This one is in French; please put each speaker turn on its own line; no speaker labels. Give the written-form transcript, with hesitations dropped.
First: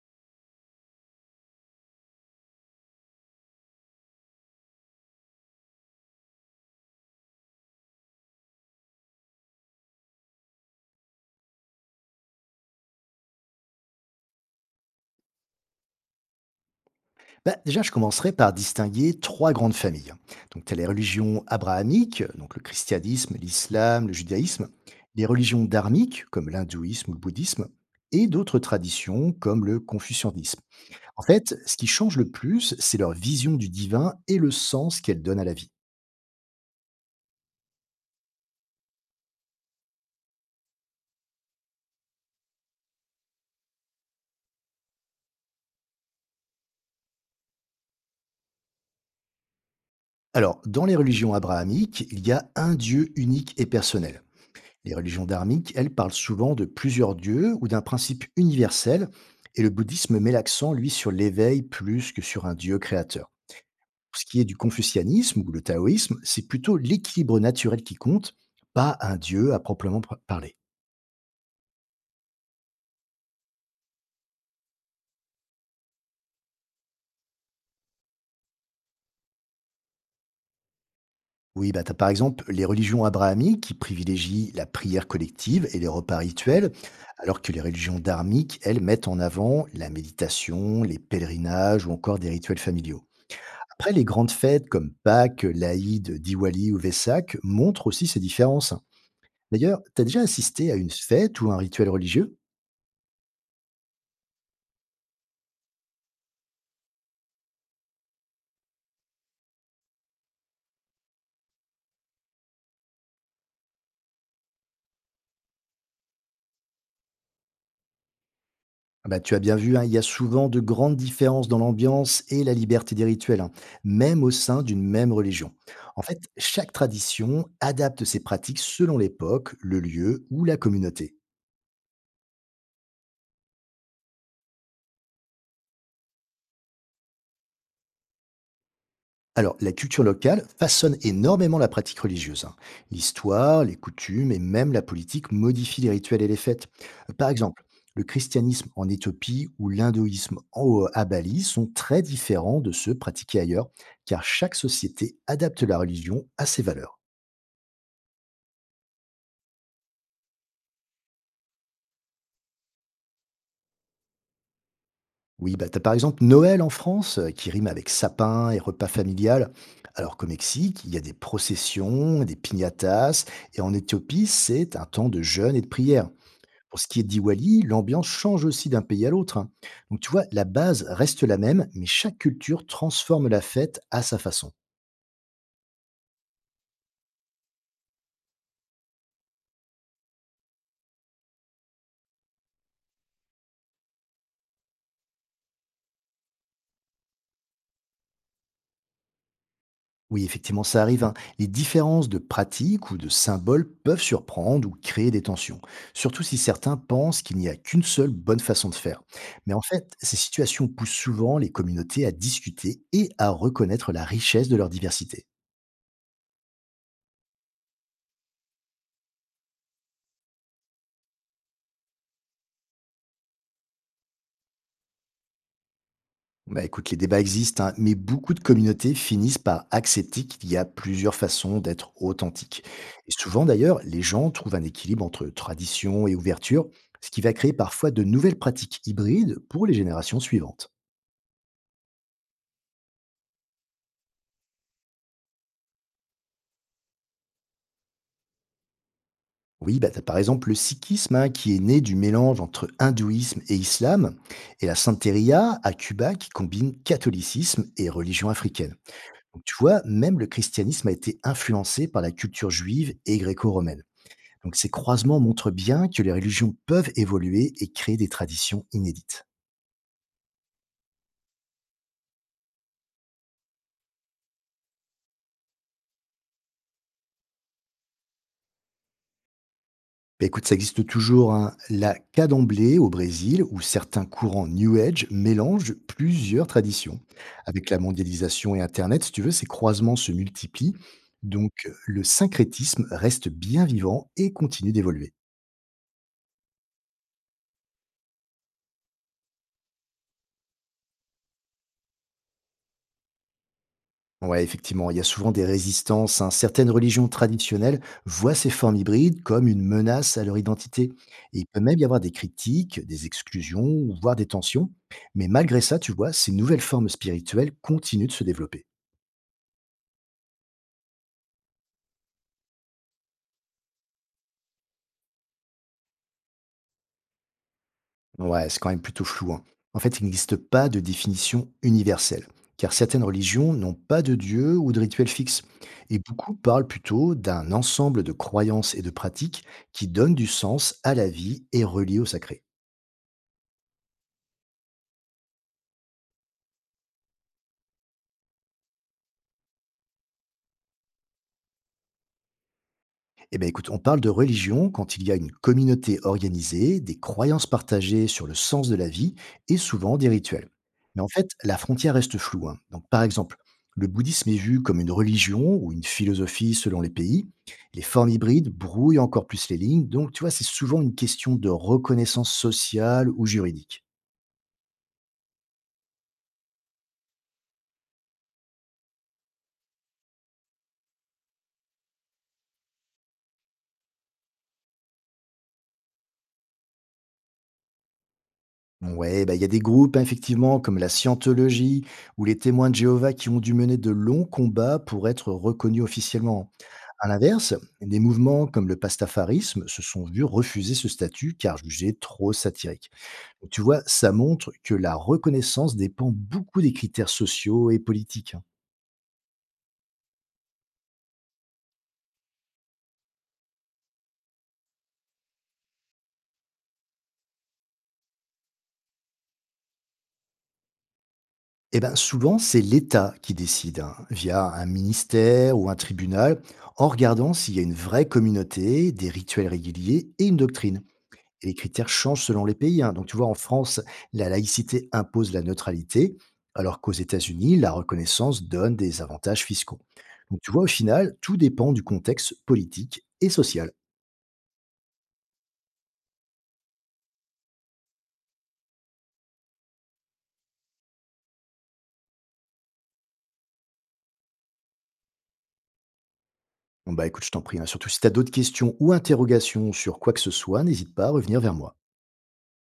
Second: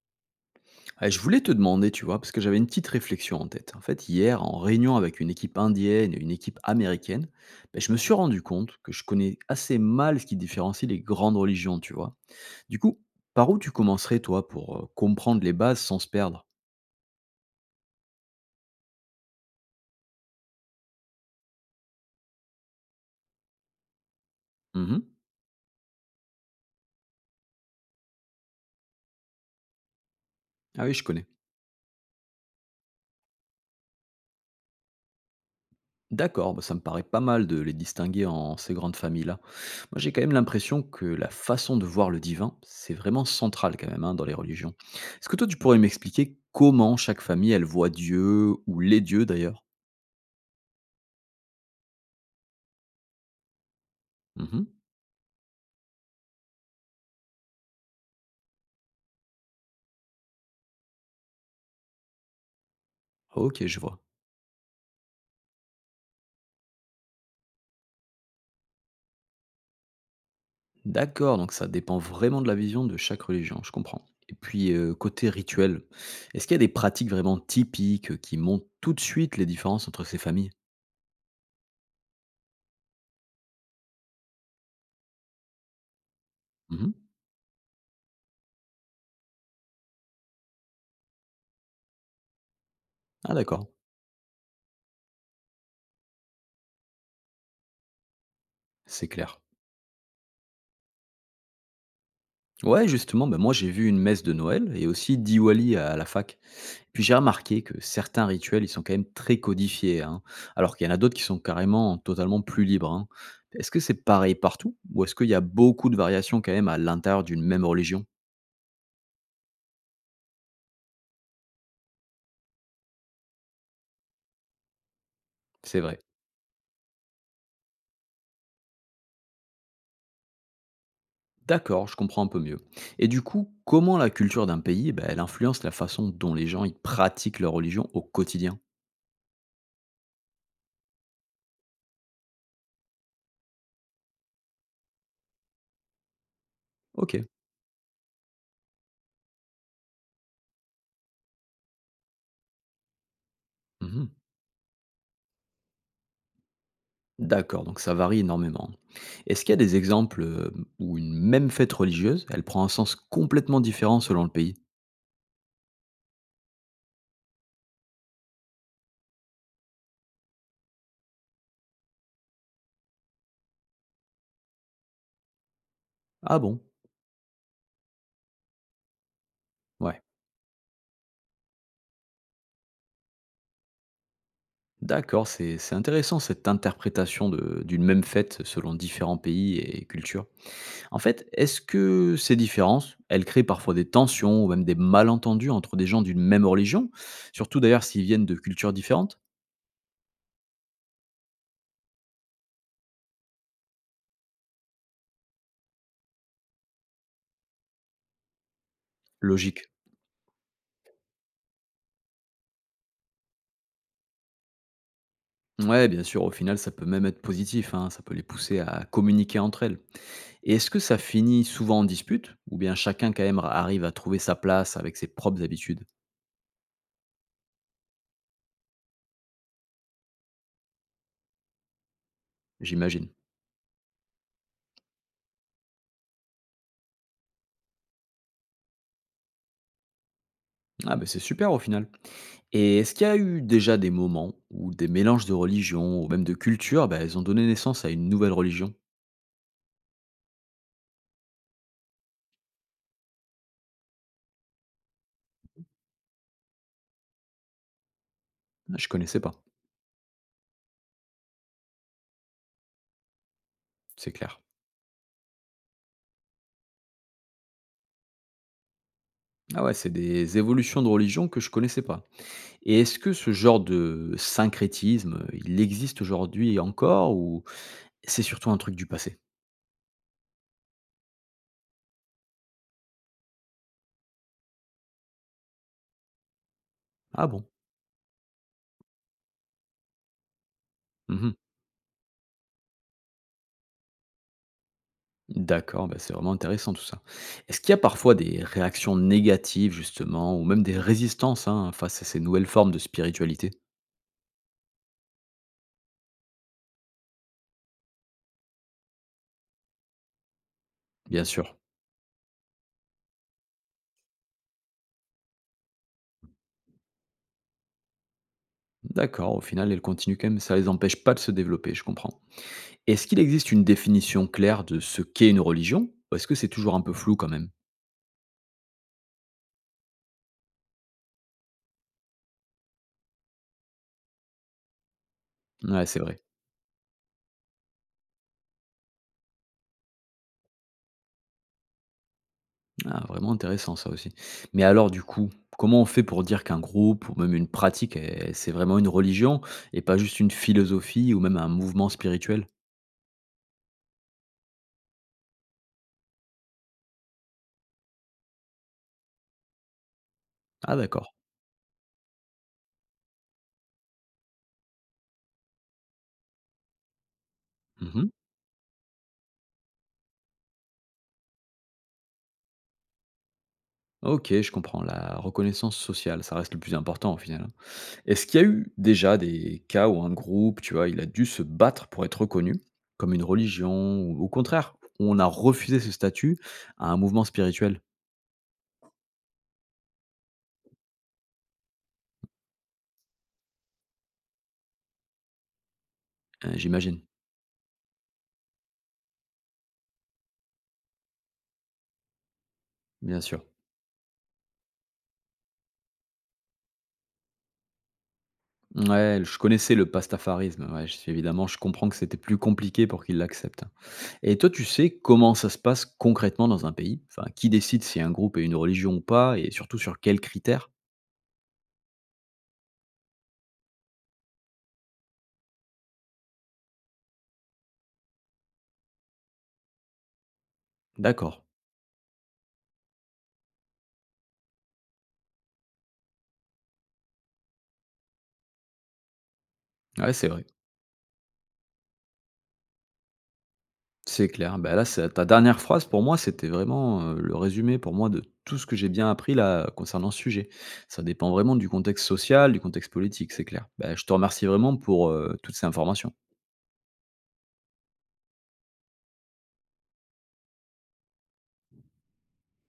Ah, je voulais te demander, tu vois, parce que j'avais une petite réflexion en tête. En fait, hier, en réunion avec une équipe indienne et une équipe américaine, ben, je me suis rendu compte que je connais assez mal ce qui différencie les grandes religions, tu vois. Du coup, par où tu commencerais, toi, pour comprendre les bases sans se perdre.
Bah, déjà, je commencerai par distinguer trois grandes familles. Donc, tu as les religions abrahamiques, donc le christianisme, l'islam, le judaïsme,
Mhm.
les religions dharmiques, comme l'hindouisme ou le bouddhisme, et d'autres traditions, comme le confucianisme.
Ah oui, je
En
connais.
fait, ce qui change le plus, c'est leur vision du divin et le sens qu'elle donne à la vie.
D'accord, bah, ça me paraît pas mal de les distinguer en ces grandes familles-là. Moi, j'ai quand même l'impression que la façon de voir le divin, c'est vraiment central quand même hein, dans les religions. Est-ce que toi, tu pourrais m'expliquer comment chaque famille, elle voit Dieu, ou les dieux d'ailleurs?
Alors, dans les religions abrahamiques, il y a un Dieu unique et personnel.
Mhm.
Les religions dharmiques, elles, parlent souvent de plusieurs dieux ou d'un principe universel, et le bouddhisme met l'accent, lui, sur l'éveil plus que sur un dieu créateur.
Ok, je vois.
Pour ce qui est du confucianisme ou le taoïsme, c'est plutôt l'équilibre naturel qui compte, pas un dieu à proprement parler.
D'accord, donc ça dépend vraiment de la vision de chaque religion, je comprends. Et puis, côté rituel, est-ce qu'il y a des pratiques vraiment typiques qui montrent tout de suite les différences entre ces familles?
Oui, bah t'as par exemple les religions abrahamiques qui privilégient la prière collective et les repas rituels,
Mhm.
alors que les religions dharmiques, elles, mettent en avant la méditation, les pèlerinages ou encore des rituels familiaux.
Ah d'accord,
Après, les grandes fêtes comme Pâques, l'Aïd, Diwali ou Vesak montrent aussi ces différences.
c'est clair.
D'ailleurs, tu as déjà assisté à une fête ou un rituel religieux?
Ouais, justement, ben moi j'ai vu une messe de Noël et aussi Diwali à la fac. Puis j'ai remarqué que certains rituels, ils sont quand même très codifiés, hein, alors qu'il y en a d'autres qui sont carrément totalement plus libres, hein. Est-ce que c'est pareil partout ou est-ce qu'il y a beaucoup de variations quand même à l'intérieur d'une même religion?
Ah bah, tu as bien vu, hein, il y a souvent de grandes différences dans l'ambiance et la liberté des rituels, hein, même au sein d'une même religion.
C'est vrai.
En fait, chaque tradition adapte ses pratiques selon l'époque, le lieu ou la communauté.
D'accord, je comprends un peu mieux. Et du coup, comment la culture d'un pays, ben elle influence la façon dont les gens ils pratiquent leur religion au quotidien?
Alors, la culture locale façonne énormément la pratique religieuse, hein. L'histoire, les coutumes et même la politique modifient les rituels et les fêtes.
Ok.
Par exemple, le christianisme en Éthiopie ou l'hindouisme à Bali sont très différents de ceux pratiqués ailleurs,
Mhm.
car chaque société adapte la religion à ses valeurs.
D'accord, donc ça varie énormément. Est-ce qu'il y a des exemples où une même fête religieuse, elle prend un sens complètement différent selon le pays?
Oui, bah, t'as par exemple Noël en France, qui rime avec sapin et repas familial, alors qu'au Mexique, il y a des processions, des piñatas, et en Éthiopie, c'est un temps de jeûne et de prière.
Ah bon.
Pour ce qui est de Diwali, l'ambiance change aussi d'un pays à l'autre, hein. Donc
Ouais.
tu vois, la base reste la même, mais chaque culture transforme la fête à sa façon.
D'accord, c'est intéressant cette interprétation de- d'une même fête selon différents pays et cultures. En fait, est-ce que ces différences, elles créent parfois des tensions ou même des malentendus entre des gens d'une même religion? Surtout d'ailleurs s'ils viennent de cultures différentes.
Oui, effectivement, ça arrive, hein. Les différences de pratiques ou de symboles peuvent surprendre ou créer des tensions, surtout si certains pensent qu'il n'y a qu'une seule bonne façon de faire. Mais en
Logique.
fait, ces situations poussent souvent les communautés à discuter et à reconnaître la richesse de leur diversité.
Ouais, bien sûr, au final, ça peut même être positif, hein, ça peut les pousser à communiquer entre elles. Et est-ce que ça finit souvent en dispute ou bien chacun quand même arrive à trouver sa place avec ses propres habitudes?
Bah écoute, les débats existent, hein, mais beaucoup de communautés finissent par accepter qu'il y a plusieurs façons d'être authentique. Et
J'imagine.
souvent d'ailleurs, les gens trouvent un équilibre entre tradition et ouverture, ce qui va créer parfois de nouvelles pratiques hybrides pour les générations suivantes.
Ah ben c'est super au final. Et est-ce qu'il y a eu déjà des moments où des mélanges de religions ou même de cultures, ben elles ont donné naissance à une nouvelle religion?
Oui, bah t'as par exemple le sikhisme hein, qui est né du mélange entre hindouisme et islam, et la santeria à Cuba qui combine catholicisme et religion africaine.
Ah, je connaissais pas,
Donc tu vois, même le christianisme a été influencé par la culture juive et gréco-romaine.
c'est clair.
Donc ces croisements montrent bien que les religions peuvent évoluer et créer des traditions inédites.
Ah ouais, c'est des évolutions de religions que je connaissais pas. Et est-ce que ce genre de syncrétisme, il existe aujourd'hui encore ou c'est surtout un truc du passé?
Bah, écoute, ça existe toujours hein, la cadomblée au Brésil, où certains courants New Age mélangent plusieurs traditions.
Ah bon?
Avec la mondialisation et Internet, si tu veux, ces croisements se multiplient,
Mmh.
donc le syncrétisme reste bien vivant et continue d'évoluer.
D'accord, bah, c'est vraiment intéressant tout ça. Est-ce qu'il y a parfois des réactions négatives justement, ou même des résistances hein, face à ces nouvelles formes de spiritualité?
Ouais, effectivement, il y a souvent des résistances, hein. Certaines religions traditionnelles voient ces formes hybrides comme une menace à leur identité.
Bien
Et il
sûr.
peut même y avoir des critiques, des exclusions, ou voire des tensions. Mais malgré ça, tu vois, ces nouvelles formes spirituelles continuent de se développer.
D'accord, au final, elles continuent quand même, ça les empêche pas de se développer, je comprends. Est-ce qu'il existe une définition claire de ce qu'est une religion? Ou est-ce que c'est toujours un peu flou quand même?
Ouais, c'est quand même plutôt flou, hein. En fait, il n'existe pas de définition universelle, car certaines religions n'ont pas de dieu ou de rituel fixe.
Ouais,
Et
c'est vrai.
beaucoup parlent plutôt d'un ensemble de croyances et de pratiques qui donnent du sens à la vie et relient au sacré.
Ah, vraiment intéressant ça aussi. Mais alors du coup, comment on fait pour dire qu'un groupe ou même une pratique, eh, c'est vraiment une religion et pas juste une philosophie ou même un mouvement spirituel?
Eh bien, écoute, on parle de religion quand il y a une communauté organisée, des croyances partagées sur le sens de la vie et souvent des rituels.
Ah
Mais en
d'accord.
fait, la frontière reste floue, hein. Donc, par exemple, le bouddhisme est vu comme une religion ou une philosophie selon les pays. Les formes
Mhm.
hybrides brouillent encore plus les lignes. Donc, tu vois, c'est souvent une question de reconnaissance sociale ou juridique.
OK, je comprends. La reconnaissance sociale, ça reste le plus important au final, hein. Est-ce qu'il y a eu déjà des cas où un groupe, tu vois, il a dû se battre pour être reconnu, comme une religion, ou au contraire, où on a refusé ce statut à un mouvement spirituel?
Ouais, bah, il y a des groupes, hein, effectivement, comme la Scientologie ou les témoins de Jéhovah qui ont dû mener de longs combats pour être reconnus officiellement.
J'imagine,
À l'inverse, des mouvements comme le pastafarisme se sont vus refuser ce statut car jugés trop satiriques.
bien sûr.
Donc, tu vois, ça montre que la reconnaissance dépend beaucoup des critères sociaux et politiques, hein.
Ouais, je connaissais le pastafarisme, ouais, je suis- évidemment, je comprends que c'était plus compliqué pour qu'il l'accepte. Et toi, tu sais comment ça se passe concrètement dans un pays? Enfin, qui décide si un groupe est une religion ou pas, et surtout sur quels critères?
Eh ben, souvent, c'est l'État qui décide, hein, via un ministère ou un tribunal, en regardant s'il y a une vraie communauté, des rituels réguliers et une doctrine.
D'accord,
Et les critères changent selon les pays, hein. Donc, tu vois, en France, la laïcité impose la neutralité, alors qu'aux États-Unis, la reconnaissance donne des avantages fiscaux.
ouais, c'est
Donc,
vrai.
tu vois, au final, tout dépend du contexte politique et social.
C'est clair. Bah, là, c'est ta dernière phrase pour moi, c'était vraiment, le résumé pour moi de tout ce que j'ai bien appris là, concernant ce sujet. Ça dépend vraiment du contexte social, du contexte politique, c'est clair. Bah, je te remercie vraiment pour, toutes ces informations.
Bon, bah écoute, je t'en prie, hein. Surtout si tu as d'autres questions ou interrogations sur quoi que ce soit, n'hésite pas à revenir vers moi.